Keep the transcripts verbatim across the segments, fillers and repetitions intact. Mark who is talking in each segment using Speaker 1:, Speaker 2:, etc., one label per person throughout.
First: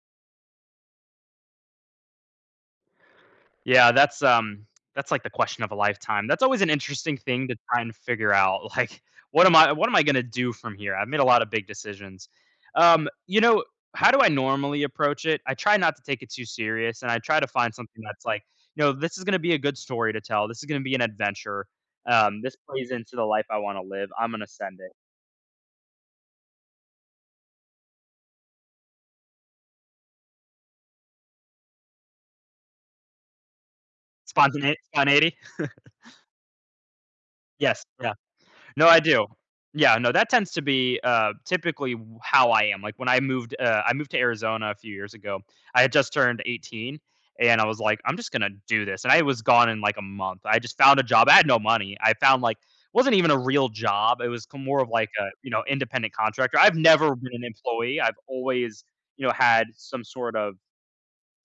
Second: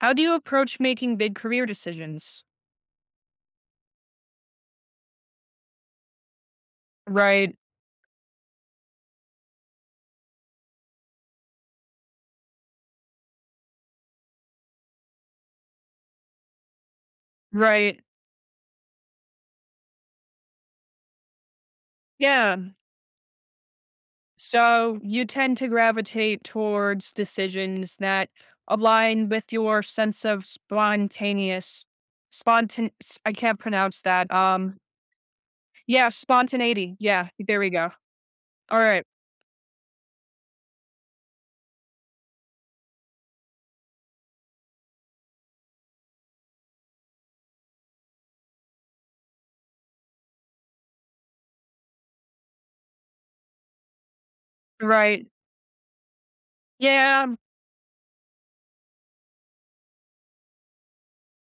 Speaker 1: How do you approach making big career decisions?
Speaker 2: Yeah, that's, um that's, like, the question of a lifetime. That's always an interesting thing
Speaker 1: Right.
Speaker 2: to try and figure out, like, what am I what am I gonna do from here? I've made a lot of big decisions. Um, you know, how do I normally approach it? I try not to take it too serious, and I try to find
Speaker 1: Right.
Speaker 2: something that's like, you know, this is gonna be a good story to tell. This is gonna be an adventure. Um,
Speaker 1: Yeah.
Speaker 2: this plays into the life I wanna live. I'm gonna send it.
Speaker 1: So you tend to gravitate towards decisions that align with your sense of spontaneous spontan s- I can't pronounce that. Um
Speaker 2: Spontane spontaneity?
Speaker 1: yeah, spontaneity. Yeah, there we
Speaker 2: Yes.
Speaker 1: go.
Speaker 2: Yeah.
Speaker 1: All
Speaker 2: No, I
Speaker 1: right.
Speaker 2: do. Yeah, no, that tends to be, uh, typically w how I am, like, when I moved, uh I moved to Arizona a few years ago. I had just turned eighteen, and I was like, "I'm just gonna do this," and I was gone in, like, a month. I just found a job. I had no money. I found, like wasn't even a real job. It was co more of like
Speaker 1: Right.
Speaker 2: a, you know, independent contractor. I've never been
Speaker 1: Yeah,
Speaker 2: an employee. I've always, you know, had some sort of,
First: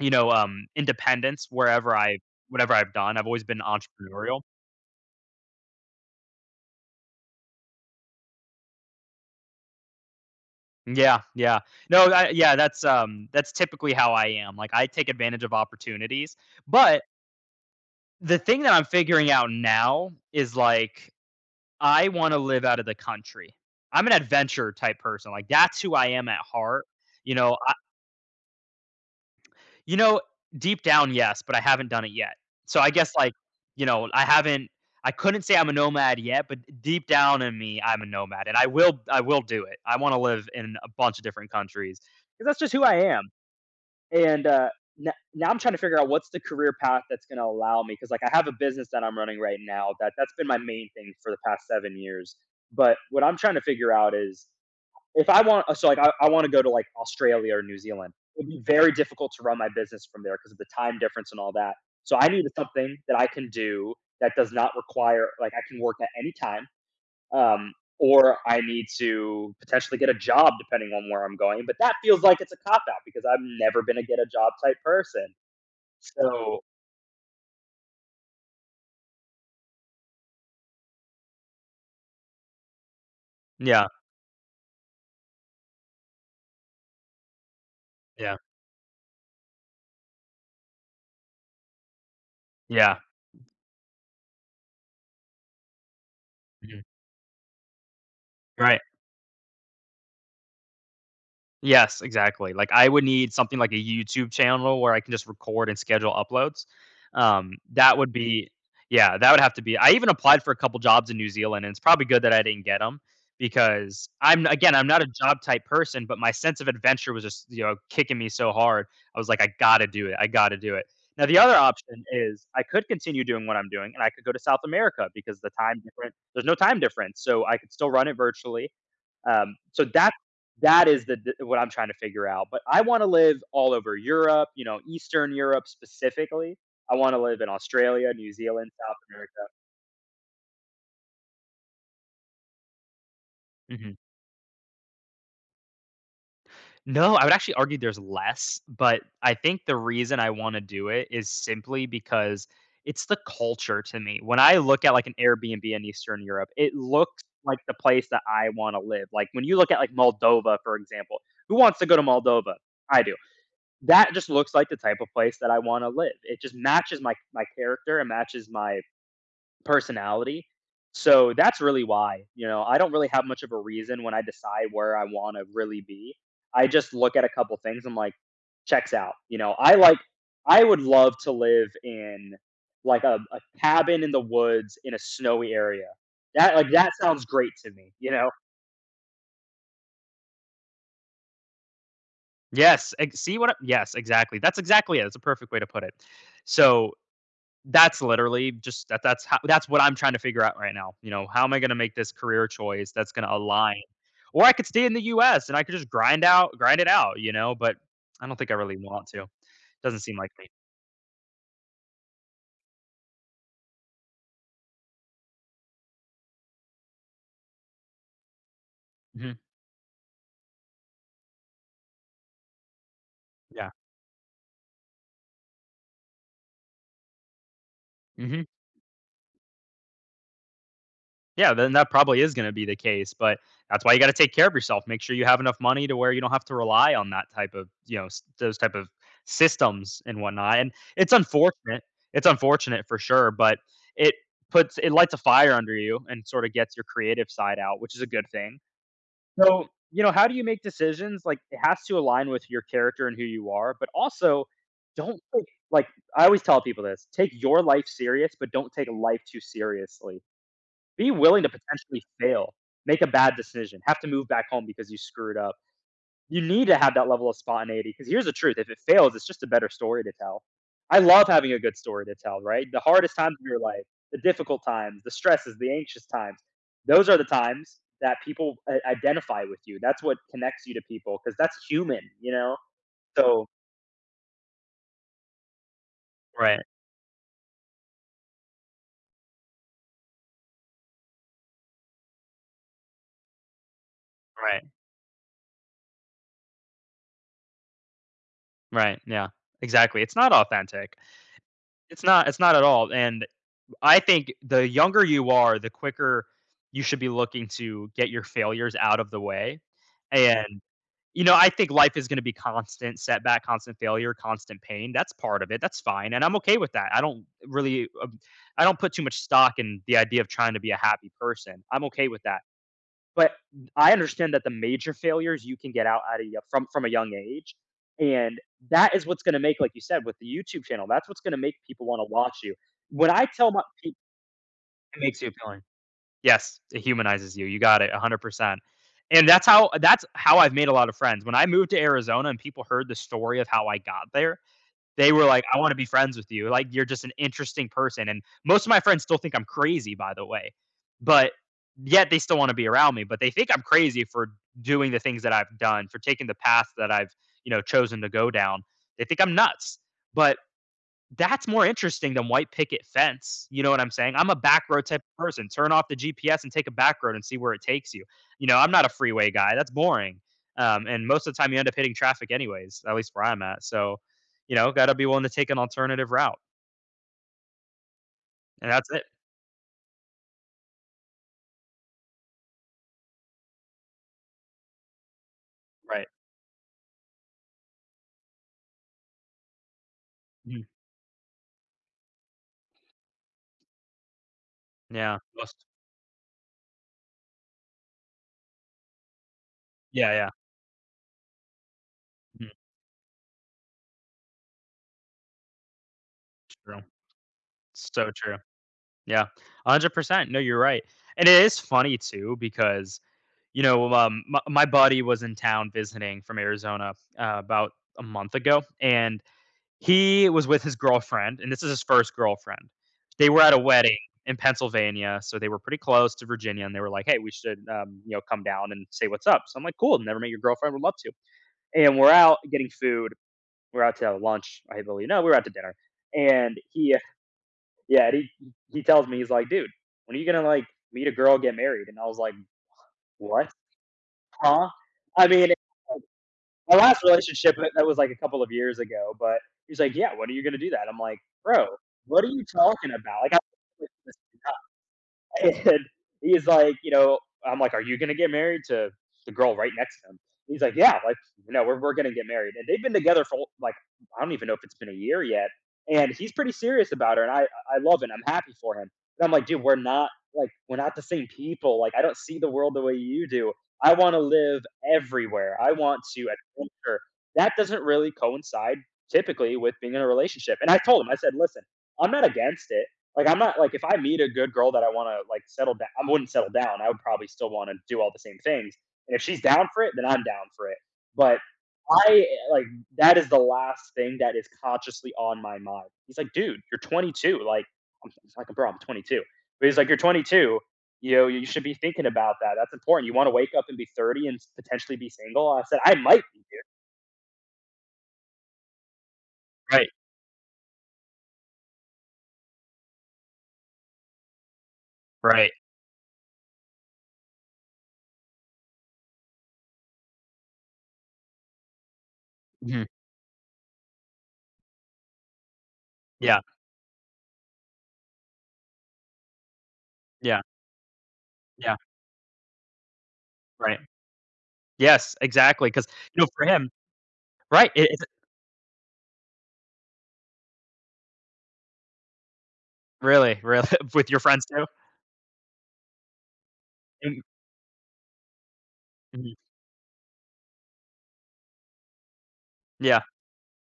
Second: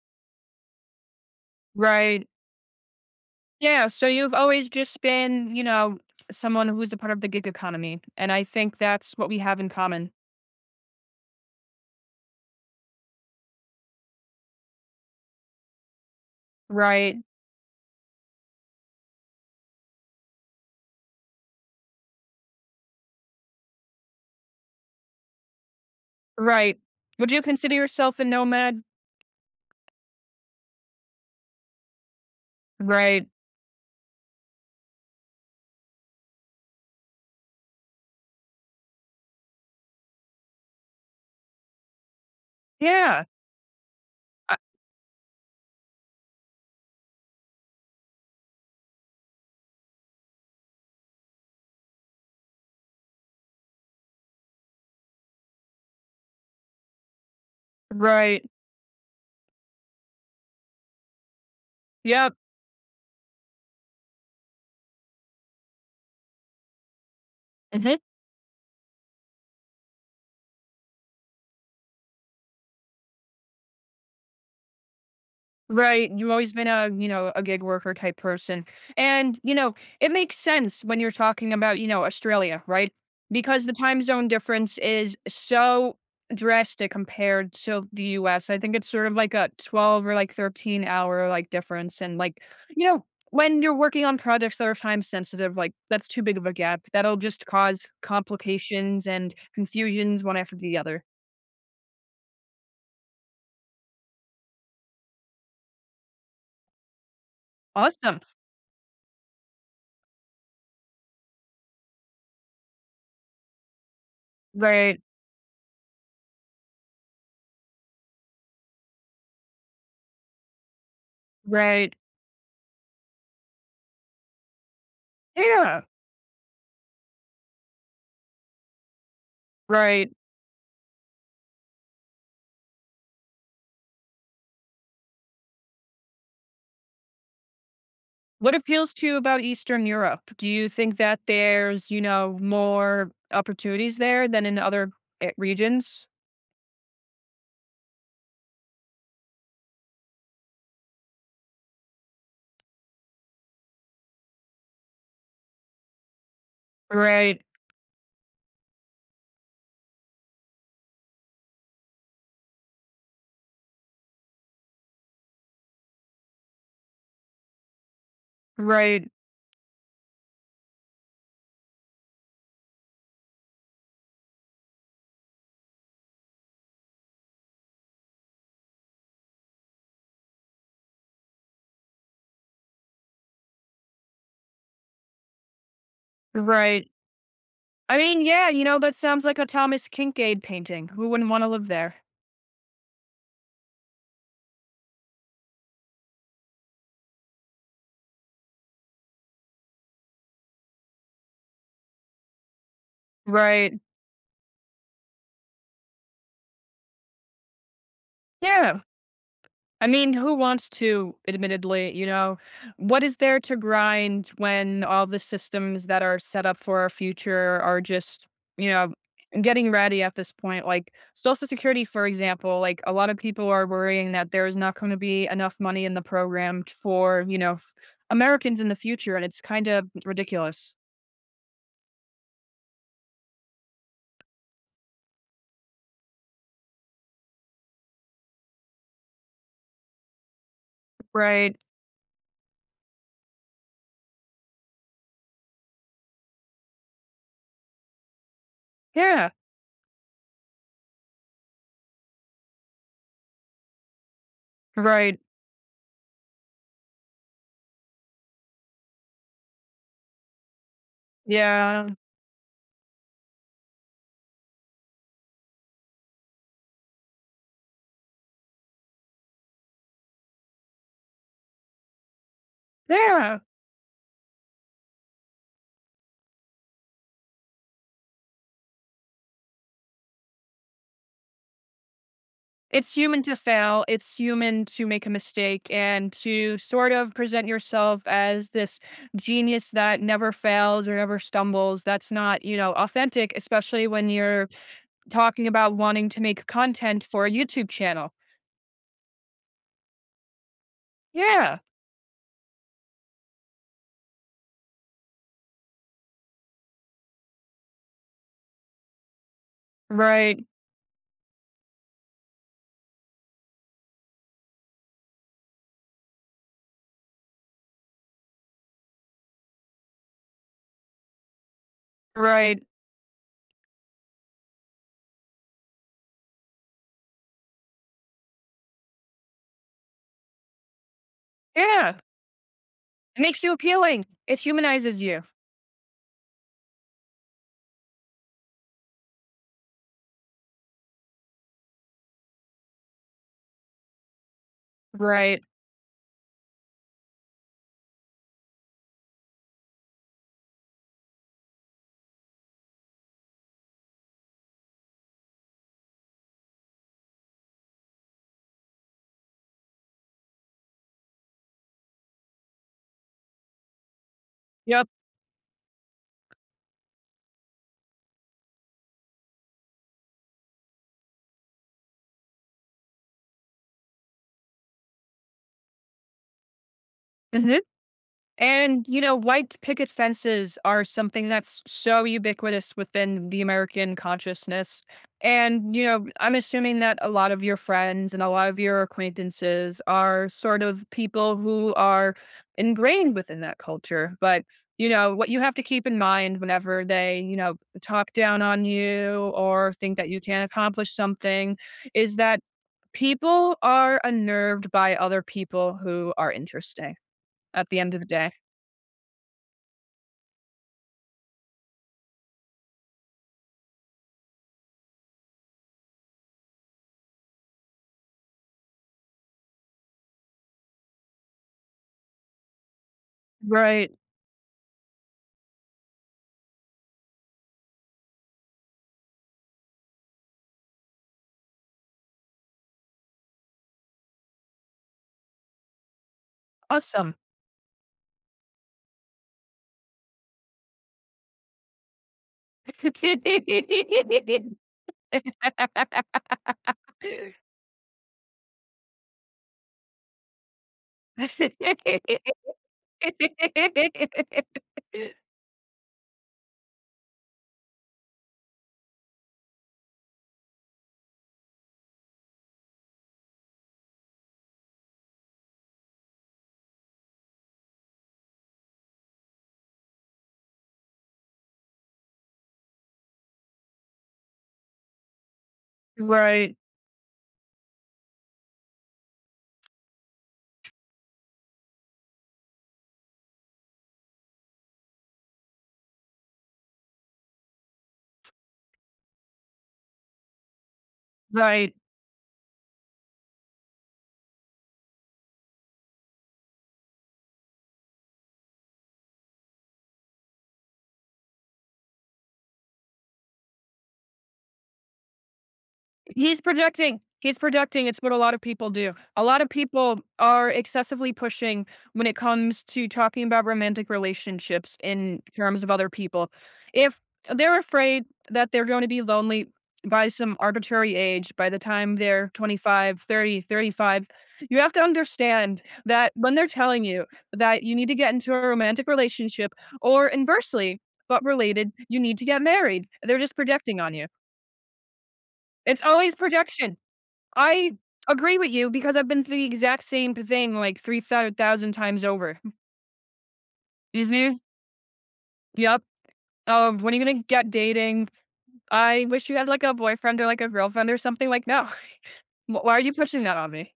Speaker 2: you know, um, independence wherever I
Speaker 1: right.
Speaker 2: whatever I've done. I've always been
Speaker 1: Yeah, so you've
Speaker 2: entrepreneurial.
Speaker 1: always just been, you know, someone who's a part of the gig economy, and I think that's what we have in common.
Speaker 2: Yeah, yeah. No, I yeah, that's, um, that's typically how I am. Like, I take advantage of opportunities, but
Speaker 1: Right.
Speaker 2: the thing that I'm figuring out now is, like, I wanna live out of the country. I'm an adventure type person, like, that's who I am at
Speaker 1: Right.
Speaker 2: heart,
Speaker 1: Would
Speaker 2: you
Speaker 1: you
Speaker 2: know,
Speaker 1: consider
Speaker 2: I
Speaker 1: yourself a nomad?
Speaker 2: you know, deep down, yes, but I haven't done it yet. So, I guess,
Speaker 1: Right.
Speaker 2: like, you know, I haven't I couldn't say I'm a nomad yet, but deep down in me, I'm a nomad, and I will I will do it. I wanna live in a bunch of different countries because that's just who I
Speaker 1: Yeah.
Speaker 2: am. And,
Speaker 1: I
Speaker 2: uh, n now I'm trying to figure out what's the career path that's gonna allow me because, like, I have a business that I'm running right now that that's been my main thing for the past seven years. But what I'm trying to figure out is if I want uh, so, like, I I wanna go to, like, Australia or New Zealand.
Speaker 1: right.
Speaker 2: It'd be very difficult to run my business from there because of the time difference and all that. So I
Speaker 1: Yep.
Speaker 2: need something that I can do that does not require like, I can work at any time um,
Speaker 1: Mhm.
Speaker 2: or I need to potentially get a job depending on where I'm going. But that feels like it's a cop out because I've never been a get a job type person.
Speaker 1: Right. You've always
Speaker 2: So
Speaker 1: been a, you know, a gig worker type person. And, you know, it makes sense when you're talking about, you know, Australia, right? Because the
Speaker 2: yeah,
Speaker 1: time zone difference is so drastic compared to the
Speaker 2: yeah,
Speaker 1: U S. I think it's sort of like a twelve or like thirteen hour like difference. And like, you
Speaker 2: yeah.
Speaker 1: know, when you're working on projects that are time sensitive, like that's too big of a gap.
Speaker 2: Mhm.
Speaker 1: That'll just cause
Speaker 2: Right.
Speaker 1: complications and confusions one after the other.
Speaker 2: Yes, exactly. Like, I would need something like a YouTube channel where I can just record and schedule uploads. Um, that would
Speaker 1: Awesome.
Speaker 2: be yeah, that would have to be I even applied for a couple jobs in New Zealand, and it's probably good that I didn't get get them because I'm again, I'm
Speaker 1: Right.
Speaker 2: not a job type person, but my sense of adventure was just, you know, kicking me so hard. I was like, "I gotta do it. I gotta do it." Now the other
Speaker 1: Right.
Speaker 2: option is I could continue doing what I'm doing, and I could go to South America because the time
Speaker 1: Yeah.
Speaker 2: different there's no time difference, so I could still run it virtually. Um, so
Speaker 1: Right.
Speaker 2: that that is the the- what I'm trying to figure out. But I want to live all over Europe, you know, Eastern Europe specifically. I want to live in Australia, New
Speaker 1: What
Speaker 2: Zealand,
Speaker 1: appeals
Speaker 2: South
Speaker 1: to you about
Speaker 2: America.
Speaker 1: Eastern Europe? Do you think that there's, you know, more
Speaker 2: hmm
Speaker 1: opportunities there than in other eh, regions?
Speaker 2: No, I would actually argue there's less, but I think the reason I want to do it is simply because it's the culture to me. When I look at like an Airbnb in Eastern Europe, it looks
Speaker 1: Right,
Speaker 2: like the place that I want to live. Like when you look at like Moldova, for example, who wants to go to Moldova? I do. That just looks like the type of place that I wanna live. It just matches my my character, and matches my
Speaker 1: right,
Speaker 2: personality. So that's really why, you know, I don't really have much of a reason when I decide where I wanna really be. I just look at a couple things, I'm like, "Checks out." You know, I like I would love to live in, like, a a cabin in the woods in a snowy area. That like,
Speaker 1: right.
Speaker 2: that sounds great to me,
Speaker 1: I
Speaker 2: you
Speaker 1: mean,
Speaker 2: know?
Speaker 1: yeah, you know, that sounds like a Thomas Kincaid painting. Who wouldn't want to live there?
Speaker 2: Yes, ex see what I yes, exactly. That's exactly it, that's a perfect way to put it. So, That's literally just that that's how that's what I'm trying to figure out right now, you know, how am I gonna make this career choice that's gonna
Speaker 1: Right.
Speaker 2: align? Or I could stay in the U S and I could just grind out grind it out, you know, but I don't think I really
Speaker 1: Yeah.
Speaker 2: want to.
Speaker 1: I
Speaker 2: Doesn't
Speaker 1: mean,
Speaker 2: seem like
Speaker 1: who
Speaker 2: me.
Speaker 1: wants to, admittedly, you know? What is there to grind when all the systems that are set up for our future are just, you know,
Speaker 2: Mhm.
Speaker 1: getting ready at this point? Like Social Security, for example, like a lot of people are
Speaker 2: Yeah.
Speaker 1: worrying that there is not going to be enough money in the program t- for, you know, f-
Speaker 2: Mhm.
Speaker 1: Americans in the future. And it's kind of ridiculous.
Speaker 2: Yeah, then that probably is gonna be the case, but that's why you gotta take care of yourself. Make sure you have enough money to where you don't have to rely on that type of, you know, s those type of systems and whatnot, and it's
Speaker 1: Right.
Speaker 2: unfortunate. It's unfortunate for sure, but it puts it lights a fire under you and sorta gets your creative side out, which is a good thing.
Speaker 1: Yeah.
Speaker 2: So, you know, how do you make decisions? Like, it has to align with your character and who you are, but also
Speaker 1: Right.
Speaker 2: don't take like, I always tell people this, "Take your life serious, but don't take life too seriously." Be willing to
Speaker 1: Yeah.
Speaker 2: potentially fail, make a bad decision, have to move back home because you screwed up. You need to have that level of spontaneity because here's the truth, if it fails, it's just a better story to tell. I love having a good story to tell, right? The hardest times
Speaker 1: Yeah.
Speaker 2: of your life, the difficult times, the stresses, the anxious times, those are the times that people I identify with you. That's what connects you to people because that's human, you know?
Speaker 1: It's human to
Speaker 2: So
Speaker 1: fail. It's human to make a mistake and to
Speaker 2: right,
Speaker 1: sort of present yourself as this genius that never fails or never stumbles. That's not, you know, authentic, especially when you're
Speaker 2: right,
Speaker 1: talking about wanting to make content for a YouTube channel.
Speaker 2: right, yeah, exactly, it's not authentic.
Speaker 1: Yeah.
Speaker 2: It's not it's not at all, and I think the younger you are, the quicker you should be looking to get your failures out of the way,
Speaker 1: Right.
Speaker 2: and, you know, I think life is gonna be constant setback, constant failure, constant pain, that's part of it, that's fine, and I'm okay with that, I don't really, um I don't put too much stock in the idea of trying to be a happy person, I'm okay with that,
Speaker 1: Right.
Speaker 2: but I understand that the major failures you can get out at a y- from from a young age, and that is what's gonna make like you said, with the YouTube channel, that's what's gonna make people
Speaker 1: Yeah.
Speaker 2: wanna watch you. When
Speaker 1: It
Speaker 2: I
Speaker 1: makes you
Speaker 2: tell my pe
Speaker 1: appealing. It
Speaker 2: it
Speaker 1: humanizes
Speaker 2: makes
Speaker 1: you.
Speaker 2: you appealing. Yes, it humanizes you. You got it one hundred percent. And that's how that's how I've made a lot of friends. When I moved to Arizona and people heard the story of how I got there, they were
Speaker 1: Right.
Speaker 2: like, "I wanna be friends with you. Like, you're just an interesting person." And most of my friends still think I'm crazy, by the way, but yet they still wanna be around me, but they think I'm crazy for doing the things that I've done, for taking the path that I've, you know, chosen to go down. They think I'm nuts. But that's more interesting than white picket fence, you know what I'm saying? I'm a back road
Speaker 1: Yep.
Speaker 2: type of person, turn off the G P S and take a back road and see where it takes you. You know, I'm not a freeway guy, that's boring, um, and most of the time you end up hitting traffic anyways, at least where I'm at, so, you know, gotta be willing to take an alternative route, and
Speaker 1: And,
Speaker 2: that's
Speaker 1: you
Speaker 2: it.
Speaker 1: know, white picket fences are something that's so ubiquitous within the American consciousness. And, you know,
Speaker 2: Right.
Speaker 1: I'm assuming that a lot of your friends and a lot of your acquaintances are sort
Speaker 2: Mhm.
Speaker 1: of people who are ingrained within that culture. But, you know,
Speaker 2: Yeah,
Speaker 1: what you have to
Speaker 2: most
Speaker 1: keep in mind whenever they, you know, talk down on you or think that
Speaker 2: yeah,
Speaker 1: you
Speaker 2: yeah.
Speaker 1: can't accomplish something is that
Speaker 2: Mhm,
Speaker 1: people are unnerved by other people who are
Speaker 2: true.
Speaker 1: interesting at the end of the
Speaker 2: So
Speaker 1: day.
Speaker 2: true. Yeah, one hundred percent, no, you're right, and it is funny too because you know, um, my, my buddy was in town visiting from Arizona uh, about a month ago, and he was with his girlfriend, and this is his first girlfriend. They were at a
Speaker 1: Right.
Speaker 2: wedding in Pennsylvania, so they were pretty close to Virginia, and they were like, "Hey, we should, um, you know, come down and say what's up." So I'm like, "Cool, never met your girlfriend, would love to." And we're out getting food. We're out to lunch, I believe. No, we were out to dinner, and he,
Speaker 1: Awesome.
Speaker 2: yeah, he he tells me he's like, "Dude, when are you gonna like meet a girl, get married?" And I was like, "What? Huh?" I mean, my last relationship that that was like a couple of years ago, but he's like, "Yeah, when are you gonna do that?" I'm like, "Bro, what are you talking about?" Like, I like, and he's like, you know, I'm like, "Are you gonna get married to the girl right next to him?" He's like, "Yeah, like, you know, we're we're gonna get married." And they've been together for like I don't even know if it's been a year yet. And he's pretty serious about her, and I I love it. I'm happy for him. And I'm like, dude, we're not like we're not the same people. Like I don't see the world the way you do. I want to live everywhere. I want to
Speaker 1: Right.
Speaker 2: adventure. That doesn't really coincide typically with being in a relationship. And I told him, I said, listen, I'm not against it like I'm not like if I meet a good girl that I want to like settle down, I wouldn't settle down. I would probably still want to do all the same things. And if she's down for it, then I'm down for it. But
Speaker 1: Right.
Speaker 2: I like that is the last thing that is consciously on my mind. He's like, dude, you're twenty-two. Like, I'm it's like, bro, I'm twenty-two. But he's like, you're twenty-two. You know, you should be thinking about that. That's important. You want to wake up and be thirty and potentially be single. I said, I might
Speaker 1: He's
Speaker 2: be.
Speaker 1: projecting. He's projecting. It's what a lot of people do. A lot of
Speaker 2: Right,
Speaker 1: people are excessively pushing when it comes to talking about romantic relationships in
Speaker 2: right.
Speaker 1: terms of other people. If they're afraid that they're going to be lonely by some arbitrary age by the time they're
Speaker 2: Mhm.
Speaker 1: twenty-five, thirty, thirty-five, you have to understand that when
Speaker 2: Yeah,
Speaker 1: they're telling you that you need to get into a romantic relationship or
Speaker 2: yeah,
Speaker 1: inversely, but related,
Speaker 2: yeah,
Speaker 1: you need to get married, they're just
Speaker 2: right.
Speaker 1: projecting on you.
Speaker 2: Yes, exactly.
Speaker 1: It's
Speaker 2: Because
Speaker 1: always
Speaker 2: you know, for him
Speaker 1: projection.
Speaker 2: right,
Speaker 1: I
Speaker 2: it
Speaker 1: agree with you because I've been through the exact same thing like three thousand times over.
Speaker 2: really, really with your
Speaker 1: Mhm.
Speaker 2: friends too?
Speaker 1: Yep. Um, when are you
Speaker 2: Mm,
Speaker 1: gonna get dating? I wish
Speaker 2: mhm.
Speaker 1: you had like a boyfriend or like a girlfriend or something. Like, no. Wh- Why are you
Speaker 2: Yeah,
Speaker 1: pushing that on me?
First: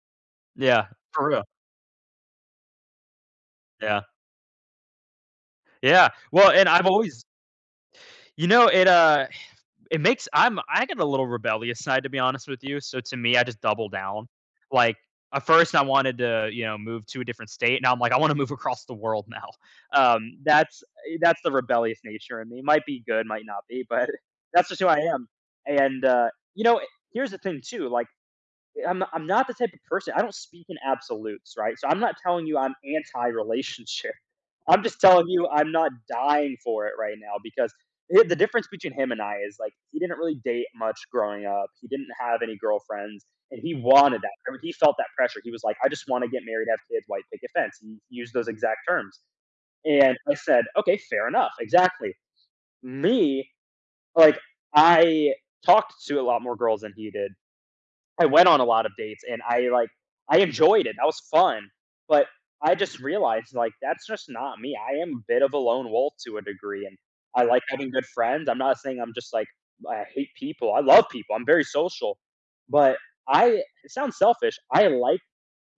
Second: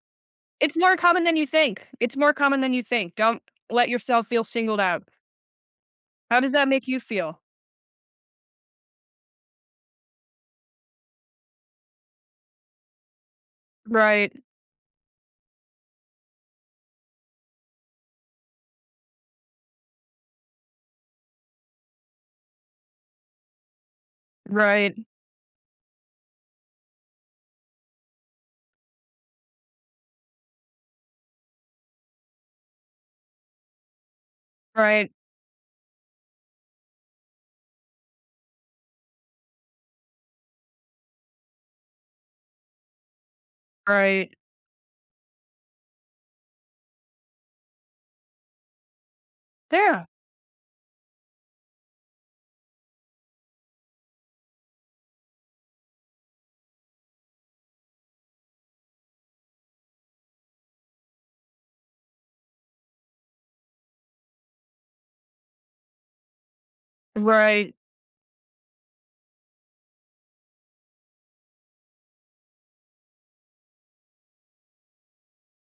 Speaker 1: It's
Speaker 2: yeah,
Speaker 1: more common
Speaker 2: for
Speaker 1: than
Speaker 2: real.
Speaker 1: you think. It's more common than you think. Don't let
Speaker 2: Yeah,
Speaker 1: yourself feel singled out.
Speaker 2: yeah.
Speaker 1: How
Speaker 2: Well,
Speaker 1: does that
Speaker 2: and
Speaker 1: make
Speaker 2: I've
Speaker 1: you
Speaker 2: always
Speaker 1: feel?
Speaker 2: you know, it, uh, it makes I'm I get a little rebellious side to be honest with you, so to me, I just double down.
Speaker 1: Right.
Speaker 2: Like, at first I wanted to, you know, move to a different state, now I'm like, "I wanna move across the world now." Um, that's eh, that's the rebellious nature in me. Might be good, might not be, but that's just who
Speaker 1: Right.
Speaker 2: I am. And, uh, you know, eh, here's the thing too, like I'm not, I'm not the type of person. I don't speak in absolutes, right? So I'm not telling you I'm anti-relationship. I'm just
Speaker 1: Right.
Speaker 2: telling you I'm not dying for it right now because i- the difference between him and I is like he didn't really date much growing up. He didn't have any girlfriends, and he wanted
Speaker 1: Right.
Speaker 2: that. I mean, he felt that pressure. He was like, "I just want to get married, have kids, white picket fence." He used those exact terms,
Speaker 1: Yeah.
Speaker 2: and I said, "Okay, fair enough, exactly." Me, like I talked to a lot more girls than he did I went on a lot of dates and I like I enjoyed it. That was fun. But I just realized like that's just not me. I am a bit of a lone wolf to a degree and I like
Speaker 1: Right.
Speaker 2: having good friends. I'm not saying I'm just like I hate people. I love people. I'm very social. But I it sounds selfish. I like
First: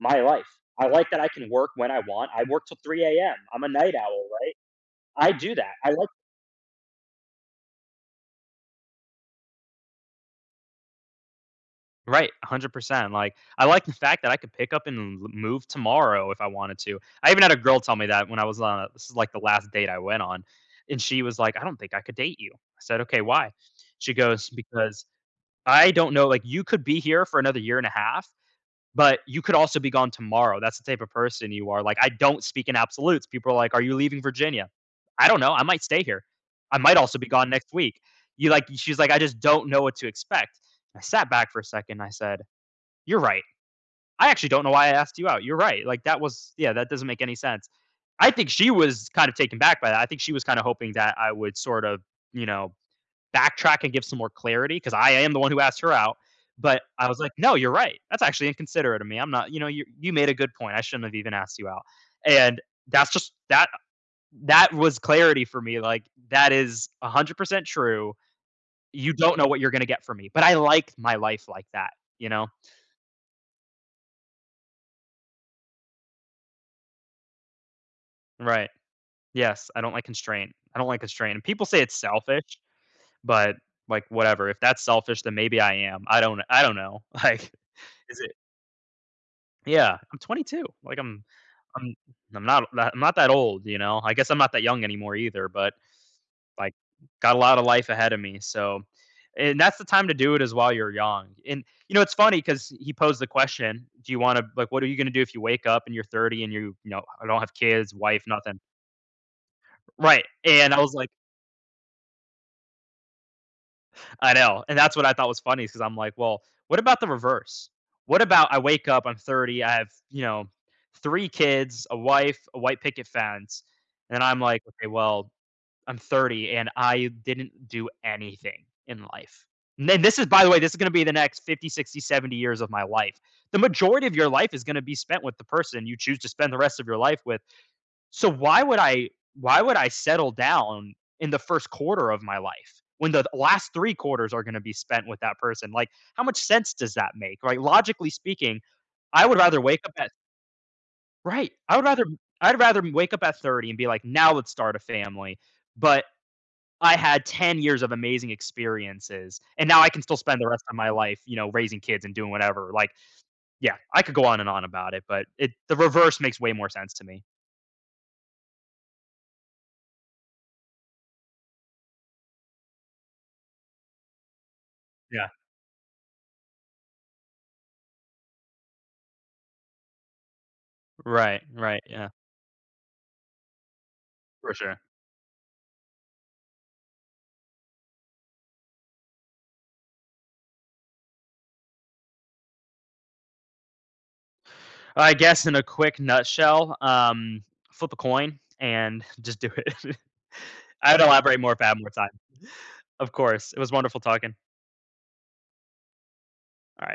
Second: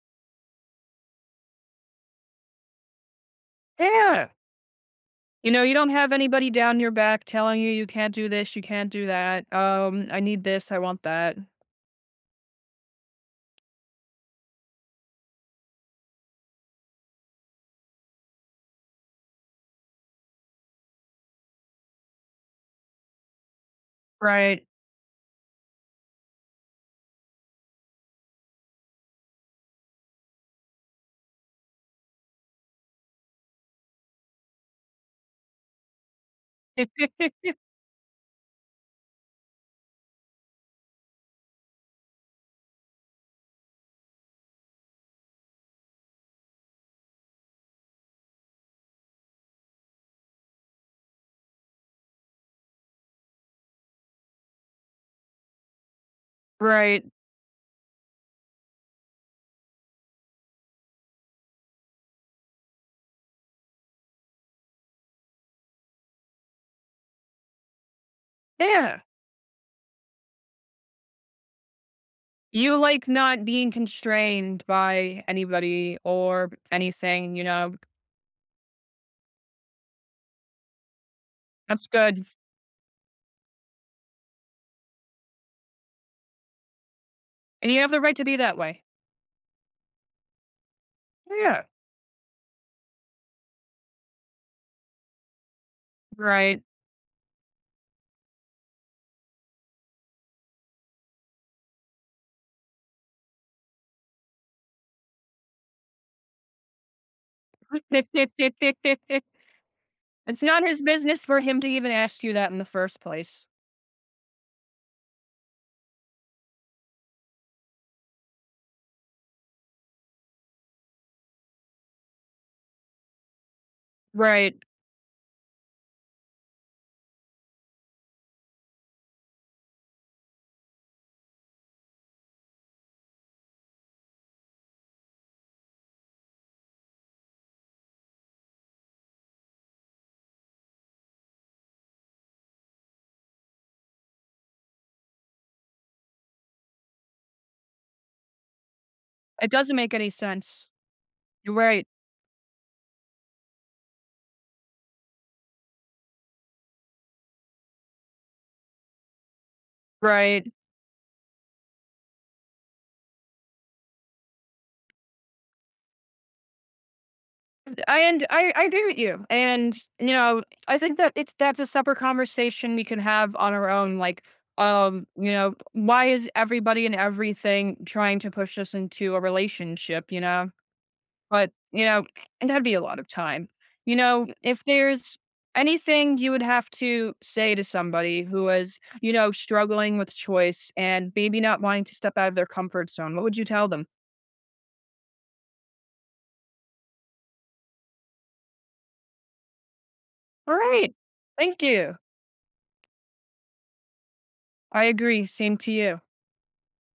Speaker 2: my life. I like that I can work when I want. I work till three a m. I'm a night owl,
Speaker 1: Yeah.
Speaker 2: right? I
Speaker 1: You
Speaker 2: do
Speaker 1: know, you
Speaker 2: that.
Speaker 1: don't
Speaker 2: I like
Speaker 1: have anybody down your back telling you, "You can't do this, you can't do that, um, I need this, I want that."
Speaker 2: right, one hundred percent, like, I like the fact that I could pick up and l move tomorrow if I wanted to. I even had a girl tell me that when I was on a this is, like, the last date I went on, and she was like, "I don't think I could date you." I said, "Okay, why?" She goes,
Speaker 1: Right.
Speaker 2: "Because I don't know, like, you could be here for another year and a half, but you could also be gone tomorrow. That's the type of person you are." Like, I don't speak in absolutes. People are like, "Are you leaving Virginia?" "I don't know. I might stay here. I might also be gone next week." You like she's like, "I just don't know what to expect." I sat back for a second, I said you're right. I actually don't know why I asked you out. You're right. Like that was yeah, that doesn't make any sense. I think she was kind of taken back by that. I think she was kind of hoping that I would sort of, you know, backtrack and give some more clarity because I am the one who asked her out. But
Speaker 1: Right.
Speaker 2: I was like, no, you're right. That's actually inconsiderate of me. I'm not, you know, you you made a good point. I shouldn't have even asked you out. And that's just that that was clarity for me. Like that is one hundred percent true.
Speaker 1: Yeah.
Speaker 2: You don't know what you're gonna get from me. But I like my life like that, you know?
Speaker 1: You like not being constrained by anybody or anything, you know?
Speaker 2: Right. Yes, I don't like constraint. I don't like constraint, and people say
Speaker 1: That's
Speaker 2: it's
Speaker 1: good,
Speaker 2: selfish, but, like, whatever, if that's selfish, then maybe I am. I don't I don't know. Like,
Speaker 1: and you have the right
Speaker 2: is
Speaker 1: to
Speaker 2: it
Speaker 1: be that way.
Speaker 2: yeah, I'm twenty-two. Like, I'm
Speaker 1: Yeah.
Speaker 2: I'm I'm not that I'm not that old, you know? I guess I'm not that young anymore either, but,
Speaker 1: Right.
Speaker 2: like, got a lot of life ahead of me, so and that's the time to do it is while you're young, and, you know, it's funny because he posed the question, "Do you wanna like, what are you gonna do if you wake up and you're thirty and you, you know, don't have kids, wife, nothing?" Right,
Speaker 1: It's not
Speaker 2: and I
Speaker 1: his
Speaker 2: was like
Speaker 1: business for him to even ask you that in the first place.
Speaker 2: I know, and that's what I thought was funny because I'm like, well, what about the reverse? What about I wake up, I'm thirty, I have you know three kids, a wife, a white picket fence, and I'm
Speaker 1: Right.
Speaker 2: like, okay, well, I'm thirty and I didn't do anything in life. And then this is, by the way, this is going to be the next fifty, sixty, seventy years of my life. The majority of your life is going to be spent with the person you choose to spend the rest of your life with. So why would I why would I settle down in the first quarter of my life when the last three quarters are gonna be spent with that person? Like, how much sense does that make? Like, logically speaking, I would
Speaker 1: It
Speaker 2: rather
Speaker 1: doesn't
Speaker 2: wake up
Speaker 1: make any
Speaker 2: at
Speaker 1: sense.
Speaker 2: right. I would
Speaker 1: Right.
Speaker 2: rather I'd rather wake up at thirty and be like, "Now let's start a family." But I had ten years of amazing experiences, and now I can still spend
Speaker 1: Right.
Speaker 2: the rest of my life, you know, raising kids and doing whatever. Like, yeah, I could go on and on about it, but it the reverse makes way more sense to me.
Speaker 1: and I, I agree with you. And you know, I think that it's that's a separate conversation we can have on our own. Like, um,
Speaker 2: Yeah.
Speaker 1: you know, why is everybody and everything trying to push us into a relationship, you know?
Speaker 2: Right,
Speaker 1: But,
Speaker 2: right,
Speaker 1: you know,
Speaker 2: yeah.
Speaker 1: and that'd be a lot of time. You know,
Speaker 2: For
Speaker 1: if
Speaker 2: sure.
Speaker 1: there's anything you would have to say to somebody who is, you know, struggling with choice and maybe not wanting to step out of their comfort zone, what would you tell them?
Speaker 2: I guess in a quick nutshell, um, flip a coin and just do it.
Speaker 1: All right.
Speaker 2: I'd elaborate more if
Speaker 1: Thank
Speaker 2: I had more
Speaker 1: you.
Speaker 2: time. Of course. It was wonderful talking.
Speaker 1: I agree. Same to you.
Speaker 2: All right.